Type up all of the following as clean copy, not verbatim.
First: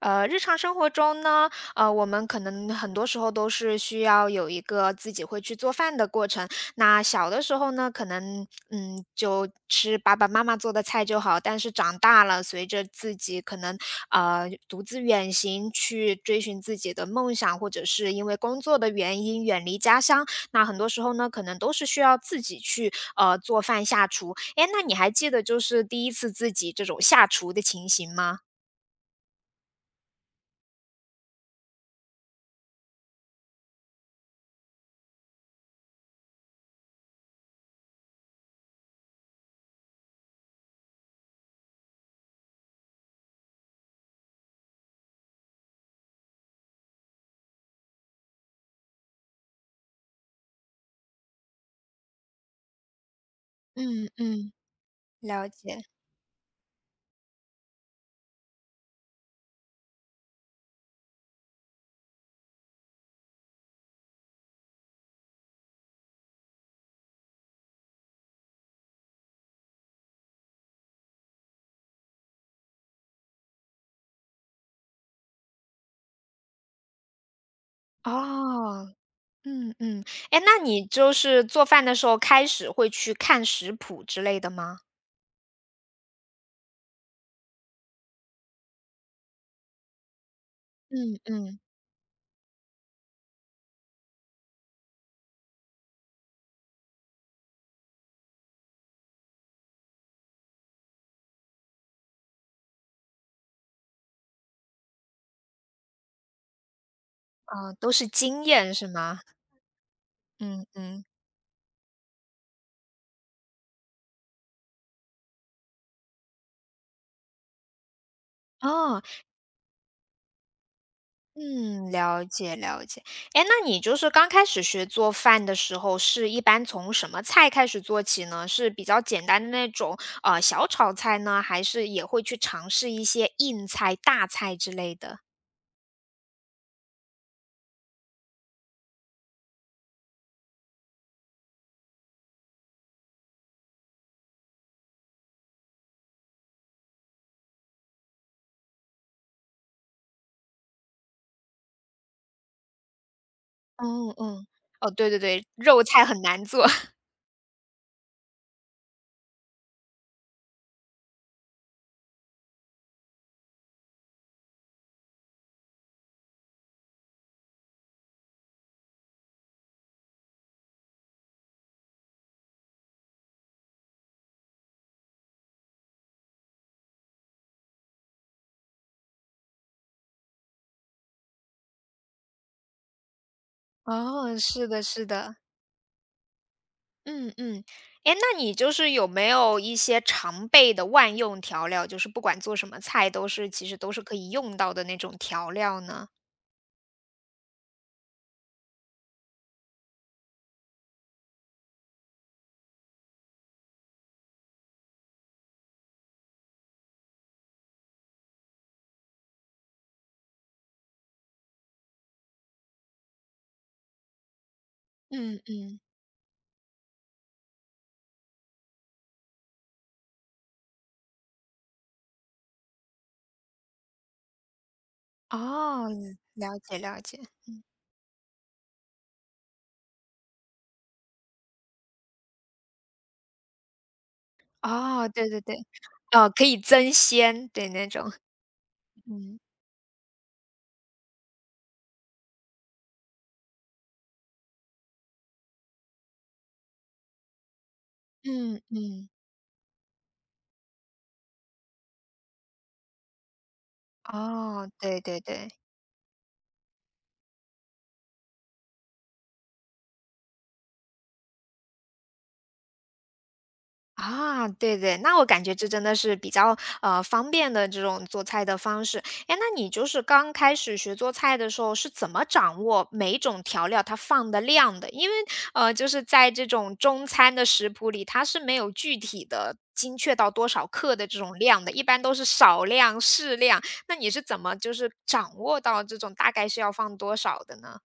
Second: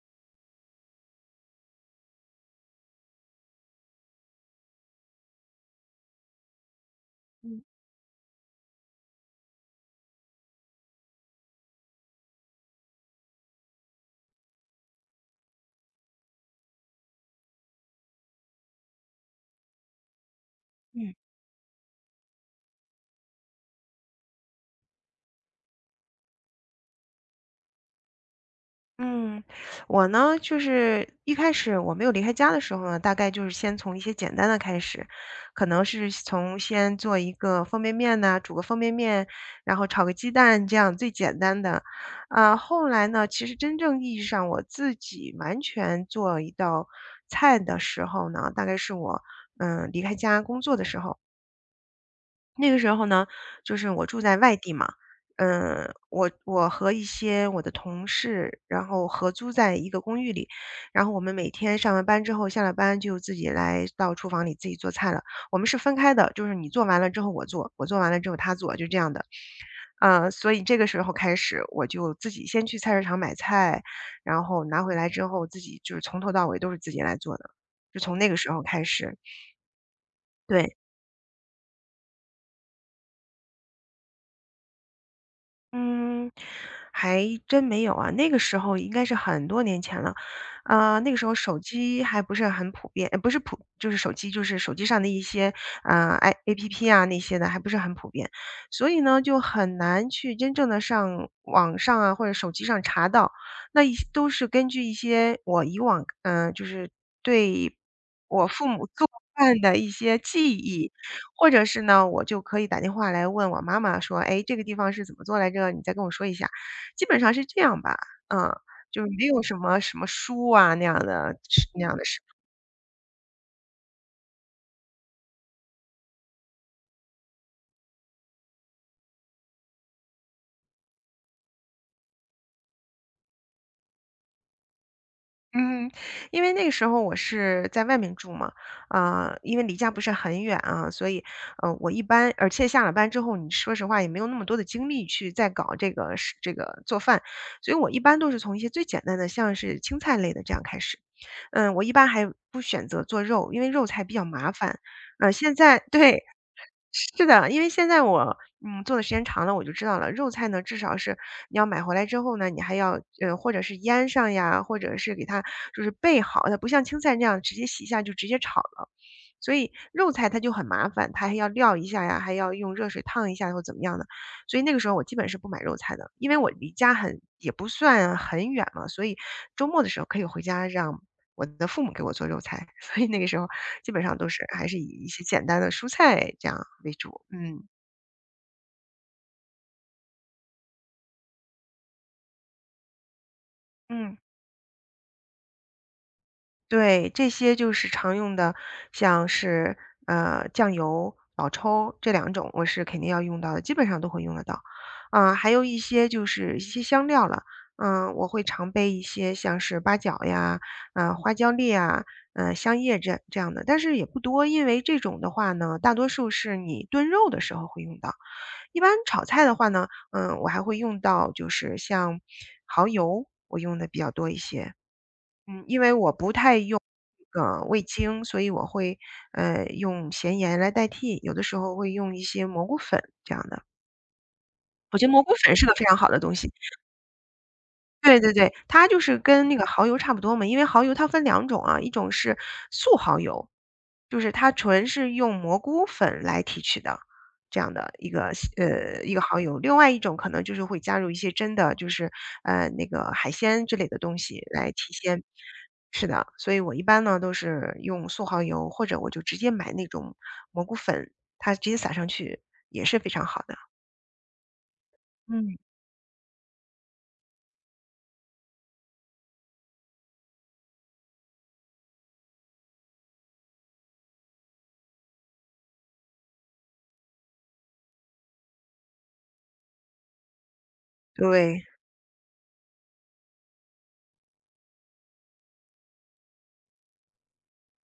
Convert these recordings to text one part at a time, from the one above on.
日常生活中呢，我们可能很多时候都是需要有一个自己会去做饭的过程。那小的时嗯候呢，可能嗯，就吃爸爸妈妈做的菜就好。但是长大了，随着自己可能独自远行去追寻自己的梦想，或者是因为工作的原因远离家乡，那很多时候嗯呢，可能都是需要自己去做饭下厨。诶，那你还记得就是第一次自己这种下厨的情形吗？嗯，我呢，就是一开始我没有离开家的时候呢，大概就是先从一些简单的开始，可能是从先做一个方便面呐、煮个方便面，然后炒个鸡蛋，这样最简单的。啊、后来呢，其实真正意义上我自己完全做一道菜的时候呢，大概是我离开家工作的时候。那个时候呢，就是我嗯住在嗯。外地嘛，了解。我和一些我的同事，然后合租在一个公寓里，然后我们每天上完班之后，下了班就自己来到厨房里自己做菜了。我们是分开的，就是你做完了之后我做，我做完了之后他做，就这样的。所以这个时候开始，我就自己先去菜市场买菜，然后拿回来之后自己就是从头到尾都是自己来做的，就从那个时候开哦，始，嗯嗯。哎，那对。你就是做饭的时候开始会去看食谱之类的吗？嗯，还真没有啊，那个时候应该是很多年前了，啊，那个嗯时候手嗯。机还不是很普遍，呃不是普，就是手机上的一些啊，APP 啊那些的还不是很普遍，所以呢就很难去真正的上网上啊或者手机上查到，那一都是根据一些我以往，就是，哦，对，都是经我父验母是做吗？饭的一些记嗯忆，嗯。或者是呢，我就可以打电话来问我妈妈说："哎，这个地方是怎么做来着？你再跟我说一下。"基本上是这样吧，嗯，就哦。没有什么什么书啊那样的那嗯，样的事。了解了解。哎，那你就是刚开始学做饭的时候，是一般从什么菜开始做起呢？是比较简单的那种，小炒菜呢，还是也会去尝试一些硬菜、大菜之类的？嗯，因为那个时候我是在外面住嘛，啊，因为离家不是很远啊，所以，我一般，而且下了班之后，你说实话也没有那么多的精力去再搞这个做饭，所以我一般都是从一些最简单的，像是青菜类的这样开始。我一般还不选择做肉，因为肉菜嗯比较嗯。麻烦。哦，对对对，现在肉菜很对，难做。是的，因为现在我，做的时间长了，我就知道了，肉菜呢，至少是你要买回来之后呢，你还要，或者是腌上呀，或者是给它就是备好，它不像青菜那样直接洗一下就直接炒了。所以肉菜它就很麻烦，它还要料一下呀，还要用热水烫一下或怎么样的。所以那个时候我基本是不买肉菜的，因为我离家很也不算很远嘛，所以周末的时候可以回家让我的父母给我做肉菜，所以那个时候基本上都哦，是还是是的，以是一些的。简单的蔬菜这样为主，嗯嗯。嗯。哎，那你就是有没有一些常备的万用调料，就是不管做什么菜都是其实都是可嗯。以用到的那种调料呢？对，这些就是常用的，像是，酱油、老抽这两种我是肯定要用到的，基本上都会用得到。啊，还有一些就是一些香料了，我会常备一些像是八角呀，啊，花椒粒啊，香叶这样的，但是也不多，因为这种的嗯话呢，嗯。大多数是你炖肉的时候会用到。一般炒菜的话呢，我还会用到就是像蚝油，我用的比较多一些。因哦，为我不太了用解了这解。个味精，所以我会，用咸盐来代替，有的时候会用一些蘑菇粉这样的。我觉哦，得蘑对菇对粉对。是个非常好的哦，东可西。以增鲜，对，那种。对对对，它就是嗯跟那个蚝油差不多嘛，因为蚝油它分两种啊，一种是素蚝油，就是它纯是用蘑菇粉来提取的，这样的一个嗯呃，嗯。一个蚝油。另外一种可能就是会加入一些真的就是，那个海鲜之类的东西哦，来提对对鲜。对。是的，所以我一般呢都是用素蚝油，或者我就直接买那种蘑菇粉，它直接撒上去也是非常好的。啊，对对，那我感觉嗯。这真的是比较方便的这种做菜的方式。哎，那你就是刚开始学做菜的时候是怎么掌握每一种调料它放的量的？因为就是在这种中餐的食谱里，它是没有具体的精确到多少克的这种量对。的，一般都是少量、适量。那你是怎么就是掌握到这种大概是要放多少的呢？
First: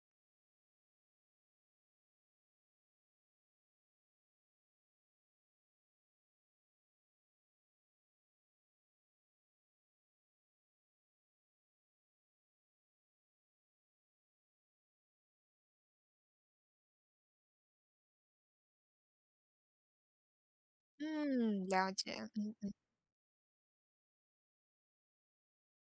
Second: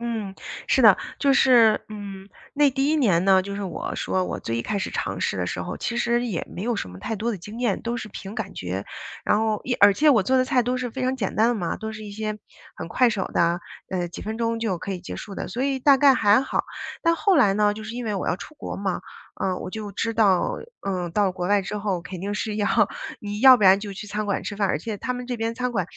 嗯，是的，就是，那第一年呢，就是我说我最一开始尝试的时候，其实也没有什么太多的经验，都是凭感觉。然后而且我做的菜都是非常简单的嘛，都是一些很快手的，几分钟就可以结束的，所以大概还好。但后来呢，就是因为我要出国嘛，我就知道，到了国外嗯，之了后肯解。定是要 你要不然就去餐馆吃饭，而且他们这边餐馆，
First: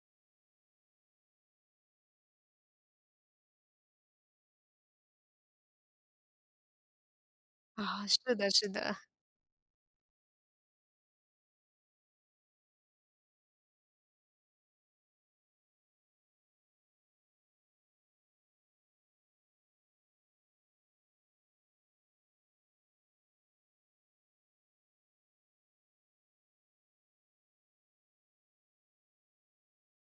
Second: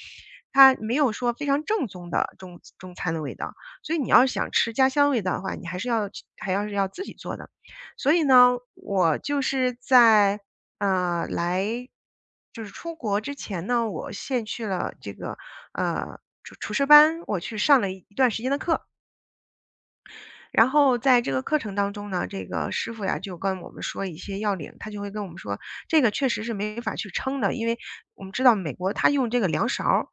它没有说非常正宗的中餐的味道。所以你要是想吃家乡味道的话，你还是要去还要是要自己做的。啊，所以是的，呢，是的。我就是在呃来就是出国之前呢，我先去了这个厨师班，我去上了一段时间的课。然后在这个课程当中呢，这个师傅呀就跟我们说一些要领，他就会跟我们说，这个确实是没法去称的，因为我们知道美国他用这个量勺儿，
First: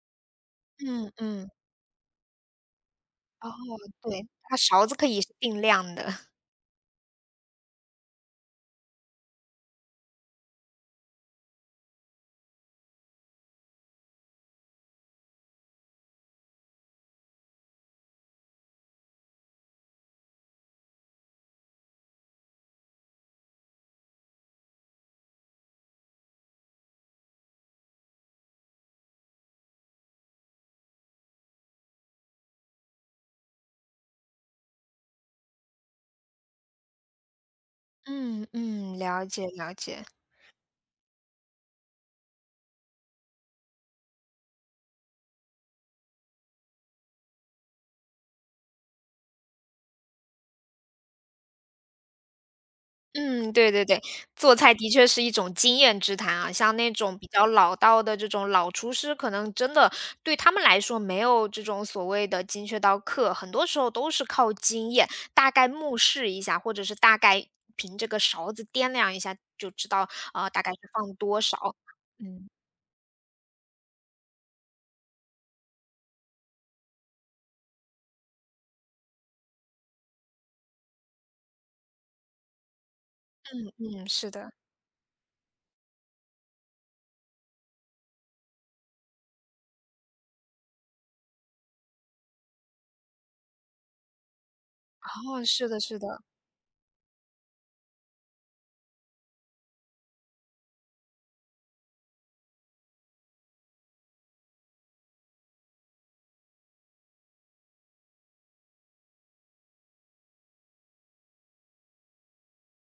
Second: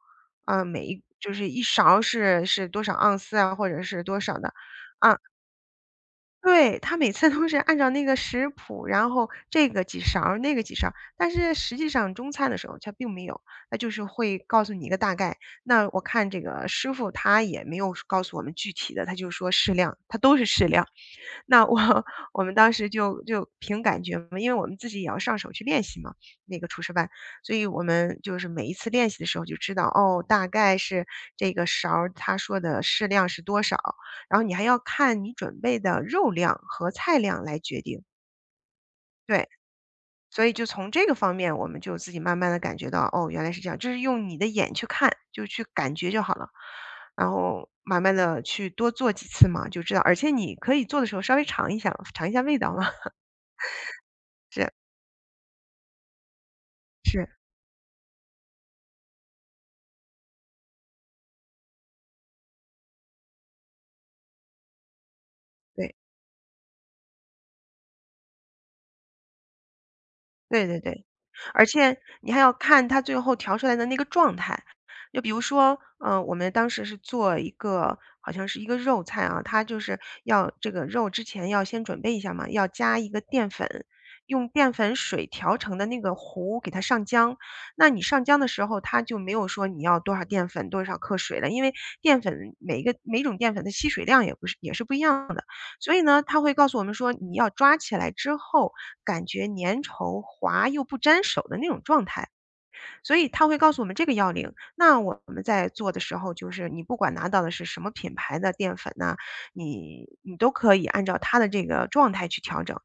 啊、嗯就是嗯。一勺儿是多少盎司哦，啊，或者是多对，少的它勺子可啊、以是定量的。对，他每次都是按照那个食谱，然后这个几勺儿那个几勺儿但是实际上中餐的时候他并没有，它就是会告诉你一个大概。那我看这个师傅他也没有告诉我们具体的，他就说适量，他都是适量。那我 我们当时就凭感觉嘛，因为我们自己也要上手去练习嘛，那个厨师班，所以我们就是每一次练习的时候就知道，哦，大概是这个勺儿他说的适量是多少，然后你还要看你准备的肉量和菜量来决定。嗯嗯，了对，解了解。所以就从这个方面，我们就自己慢慢的感觉到，哦，原来是这样，就是用你的眼去看，就去感觉就好了。然后慢慢的去多做几次嘛，就知道而且你可以做的时候稍微尝一下尝一下味道嘛。嗯，对对对，做是菜的确是一种经验之谈啊。像那种比是，较老道的这种老厨师，可能真的对他们来说没有这种所谓的精确到克，很多时候都是靠经验，大概对，目视一下，或者是大概凭这个勺子掂量一下，就知道啊大对概是对对，放多少。而且你还嗯要看它最后调出来的那个状态。就比如说，我们当时是做一个好像是一个肉菜啊，它就是要这个肉之前要先准备一下嘛，要加一个淀粉，嗯，是用的。淀粉水调成的那个糊给它上浆。那你上浆的时候，它就没有说你要多少淀粉、多少克水了，因为淀粉每一种淀粉的吸水量也是不一样的。哦，是的所是以的。呢，他会告诉我们说，你要抓起来之后，感觉粘稠、滑又不粘手的那种状态。所以他会告诉我们这个要领。那我们在做的时候，就是你不管拿到的是什么品牌的淀粉呐，你都可以按照它的这个状态去调整。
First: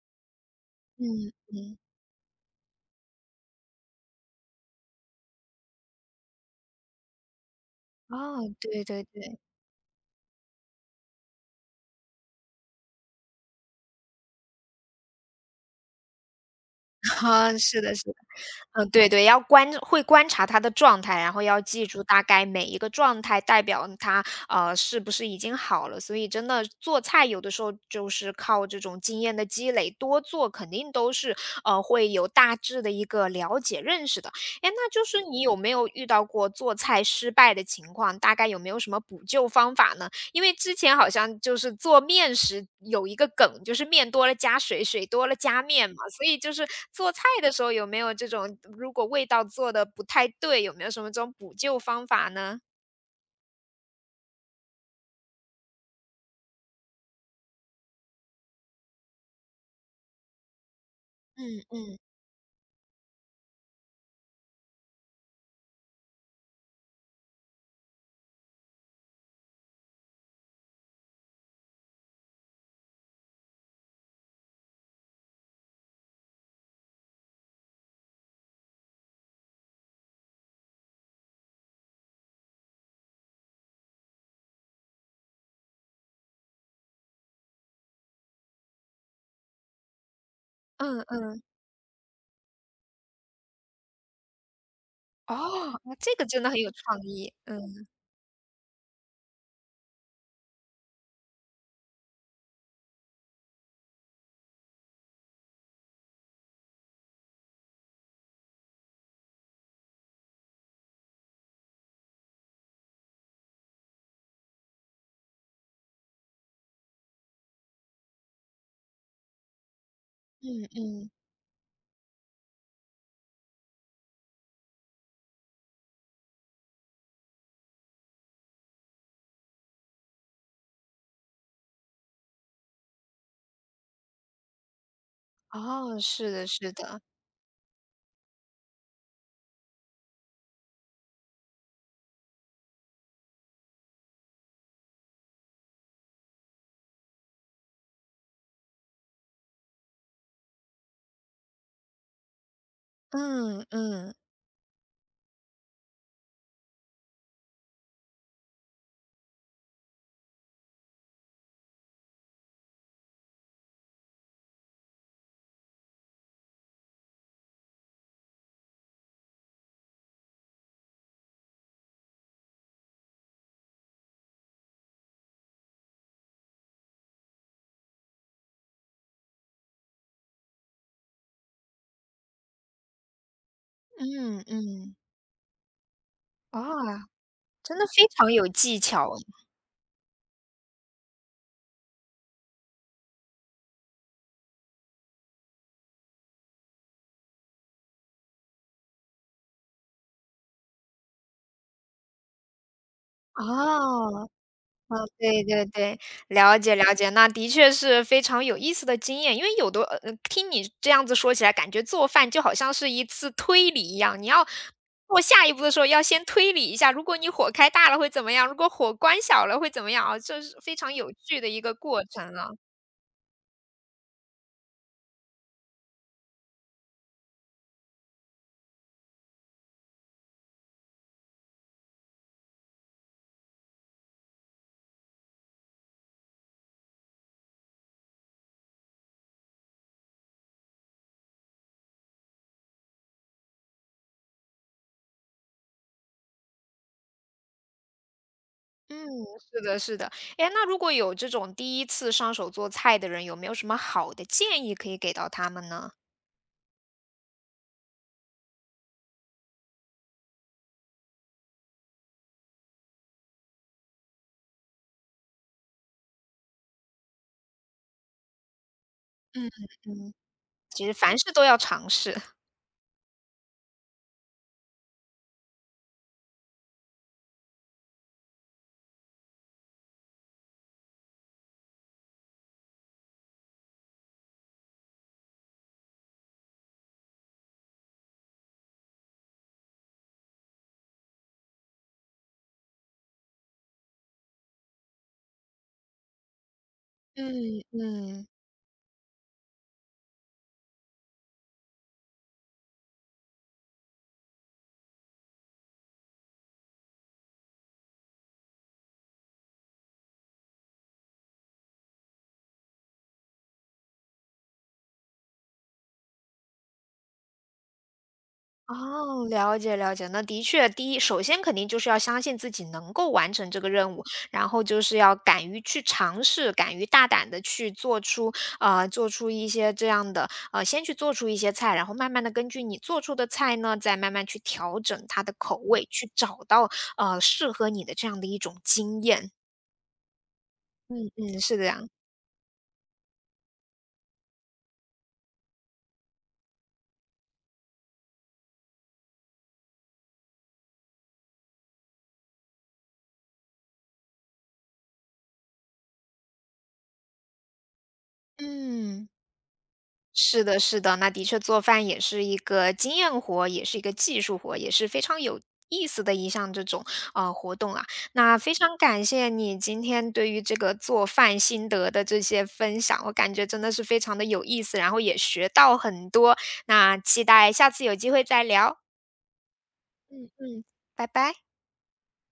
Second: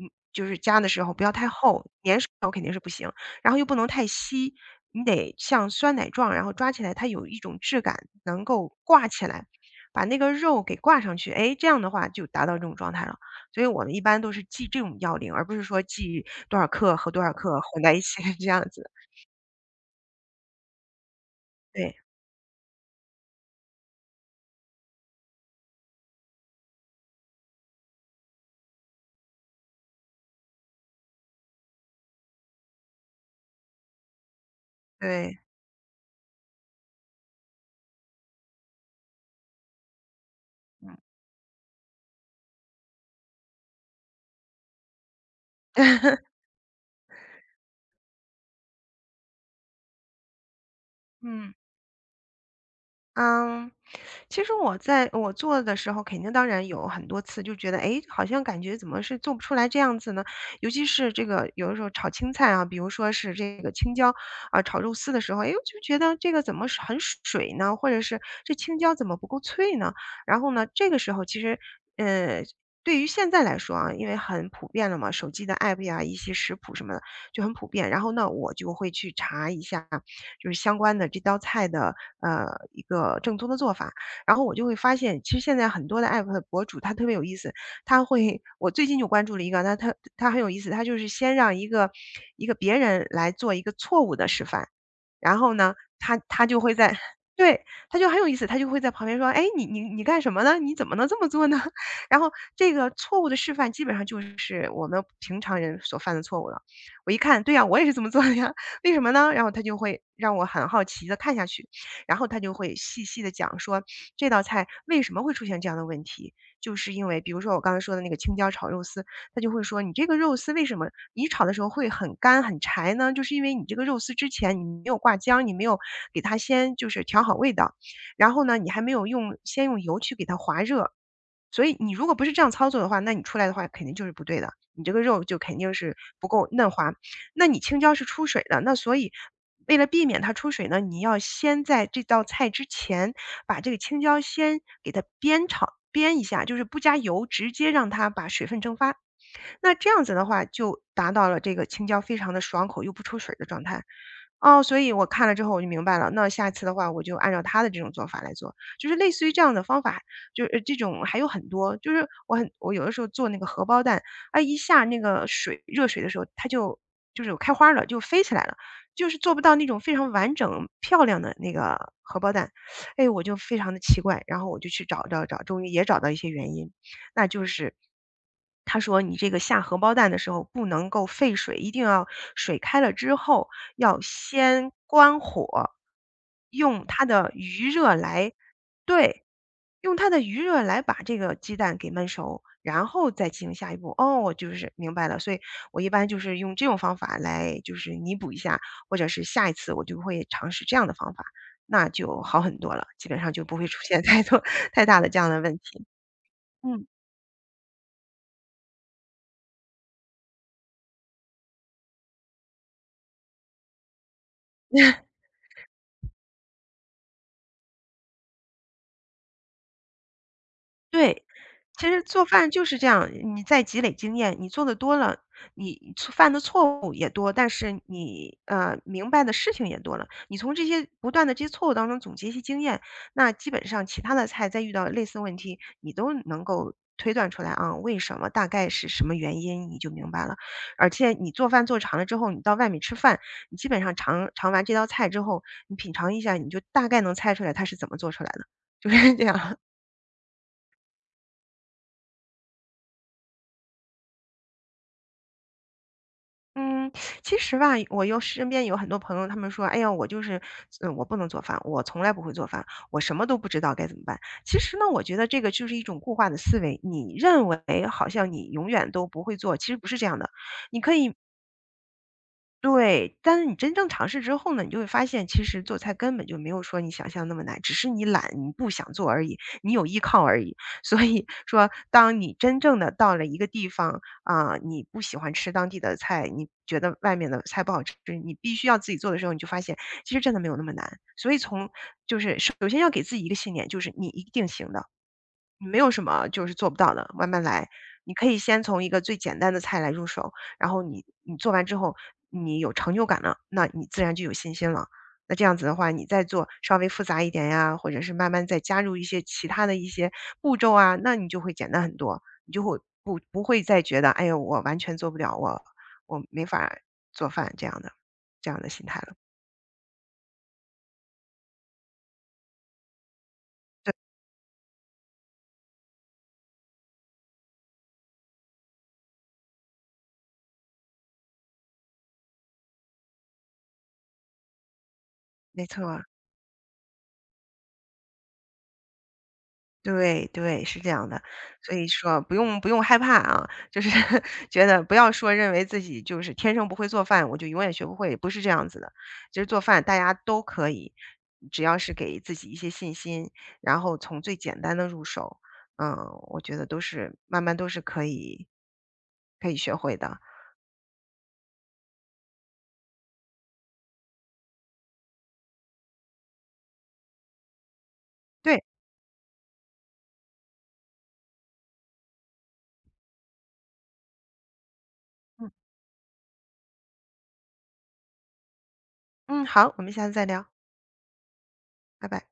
嗯，就是加的时候不要嗯太嗯。厚，粘手肯定是不行，然后又不能太稀，你得像酸奶状，然后抓起来它有一种质感，哦，能够对对挂起对。来，把那个肉给挂上去。哎，这样的话就达到这种状态了。所以我们一般都是记这种要领，而不是说记多少克和多少啊，克是混在的，一是的。起 这样嗯，子。对对，会观察他的状态，然后要记对。住大概每一个状态代表他是不是已经好了。所以真的做菜有的时候就是靠这种经验的积累，多做肯定都是，会有大致的一个了解认识的。哎，那就是你对。有没有遇到过做菜失败的情况？大概有没有什么补救方法呢？因为之嗯 前好像就是做面时有一个梗，就是面多了加水，水多了加面嘛，所以 就是做菜的时候有没有这种，如果味道做的不太对，有没有什么这种嗯。补救方法呢？嗯，其实我在我做的时候，肯定当然有很多次就觉得，哎，好像感觉怎么是做不出来这样子呢？尤其是这嗯个有的时候嗯炒青菜啊，比如说是这个青椒，啊，炒肉丝的时候，哎，我就觉得这个怎么是很水呢？或者是这青椒怎么不够脆呢？然后呢，这个时候其实，呃，对于现在来说啊，因为很普遍了嘛，手机的 app 呀，一些食谱什么的就很普遍。然后呢，我就会去查一下就是相关的这道菜的呃一个正宗的做法。然后我就会发现，其实现在很多的 app 的博主他特别有意思，他会我最近就关注了一个，那他很有意思，他就嗯是先嗯。让一个一个别人来做一个错误的示范，然后呢，哦，那这他个真他的很就有会在。创意，对，嗯他就很有意思，他就会在旁边说：“哎，你干什么呢？你怎么能这么做呢？” 然后这个错误的示范基本上就是我们平常人所犯的错误了。我一看，对呀、我也是这么做的呀。为什么呢？然后他就会让我很好奇的看下去，然后他就会细细的讲说这道菜为什么会出现这样的问题，就是因为比如说我刚才说的那个青椒炒肉丝，他就会说你这个肉丝为嗯什么嗯。你炒的时候会很干很柴呢？就是因为你这个肉丝之前你没有挂浆，你没有给它先就是调好味道，然后呢，你还没有用先用油去给它滑热，所以你如果不是这样操作的话，那你出来的话肯定就是不对的，你这个肉就肯定是哦，不是的够嫩是滑。的。那你青椒是出水的，那所以为了避免它出水呢，你要先在这道菜之前把这个青椒先给它煸炒煸一下，就是不加油，直接让它把水分蒸发。那这样子的话，就达到了这个青椒非常的爽口又不出水的状嗯态。嗯哦，所以我看了之后我就明白了，那下次的话我就按照他的这种做法来做，就是类似于这样的方法，就是这种还有很多，就是我很我有的时候做那个荷包蛋，啊，一下那个水热水的时候，它就就是有开花了，就飞起来了，就是做不到那种非常完整漂亮的那个荷包蛋，哎，我就非常的奇怪，然后我就去找找找，终于也找到一些原因。那就是他说你这个下荷包蛋的时候不能够沸水，一定要水开了之后要嗯先嗯。关火，用它哇，的余真的热非来常有技巧。对，用它的余热来把这个鸡蛋给焖熟，然后再进行下一步。哦，我就是明白了，所以我一般就是用这种方法来就是弥补一下，或者是下一次我就会尝试这样的方法，那就好很多了，基本上就不会出现太哦。多 太哦，大的这样的对问对题。对，了解嗯。了解，那的确是非常有意思的经验。因为有的听你这样子说起来，感觉做饭就好像是一次推理一样，你要 做下一步的时候要先推理一下，如果你火开大了会怎么样，如果火关小了会怎么样啊，这是非常有对，趣的一个其过实做程啊。饭就是这样，你在积累经验，你做的多了，你错犯的错误也多，但是你明白的事情也多了。你从这些不断的这些错误当中总结一些经验，那基本上其他的菜再遇到类似问题，你都能够推断出来啊，为什么，大概是什么原因，你就明白了。而且你做饭做长了之后，你到外面吃饭，你基本上尝尝完这道菜之后，你品尝一下，你就大概能猜出来它是怎么做出来的，就嗯，是这样。是的，是的。哎，那如果有这种第一次上手做菜的人，有没有什么好的建议可以给到他们呢？嗯，其实吧，我又身边有很多朋友，他们说：“哎呀，我就是，嗯，我不能做饭，我从来不会做饭，我什么都不知道该怎么办。”其实呢，我觉得这个就是一种固化的思维，你认为好像你永远都不会嗯做，其实不嗯。是这嗯样的。你其可实以凡事都要尝试。对，但是你真正尝试之后呢，你就会发现，其实做菜根本就没有说你想象那么难，只是你懒，你不想做而已，你有依靠而已。所以 说，当你真正的到了一个地方啊、你不喜欢吃当地的菜，你觉得外面的菜不好吃，你必须要自己做的时候，你就发现其实真的没有那么难。所以从就是首先要给自己一个信念，就是你一定行的。没有什么就是做不到的，慢慢嗯来。你可嗯。以先从一个最简单的菜来入手，然后你做完之后，你有成就感了，那你自然就有信心了。那这样子的话，你再做稍微复杂一点呀，或者是慢慢再加入一些其他的一些步骤啊，那你就会简单很多，你就会不会再觉得，哎呦，我完全做不了，我我没法儿做饭这样的这样的心态了。哦，了解了解。那的确，第一，首先肯定就是要相信自己能够完成这个任务，然后就是要敢于去尝试，敢于大胆的去做出，做出一些这样的，先去做出一些菜，然后慢慢的根据你做出的菜呢，再慢慢去调整它的口没味，错。去找到适合你的这样的一种经验。对对，是这样嗯的。嗯，是这所以样。说不用害怕啊，就是 觉得不要说认为自己就是天生不会做饭，我就永远学不会，不是这样子的。其实做饭大家都可以，只要是给自己一些信心，然后从最简单的入手，嗯，我觉得都是慢慢都是可以嗯。学会的。是的，是的，那的确做饭也是一个经验活，也是一个技术活，也是非常有意思的一项这种活动啊。那非对，常感谢你今天对于这个做饭心得的这些分享，我感觉真的是非常的有意思，然后也学嗯到很多。那期待下次有机会再聊。嗯，好，我们下次再嗯聊，嗯，拜拜。拜拜。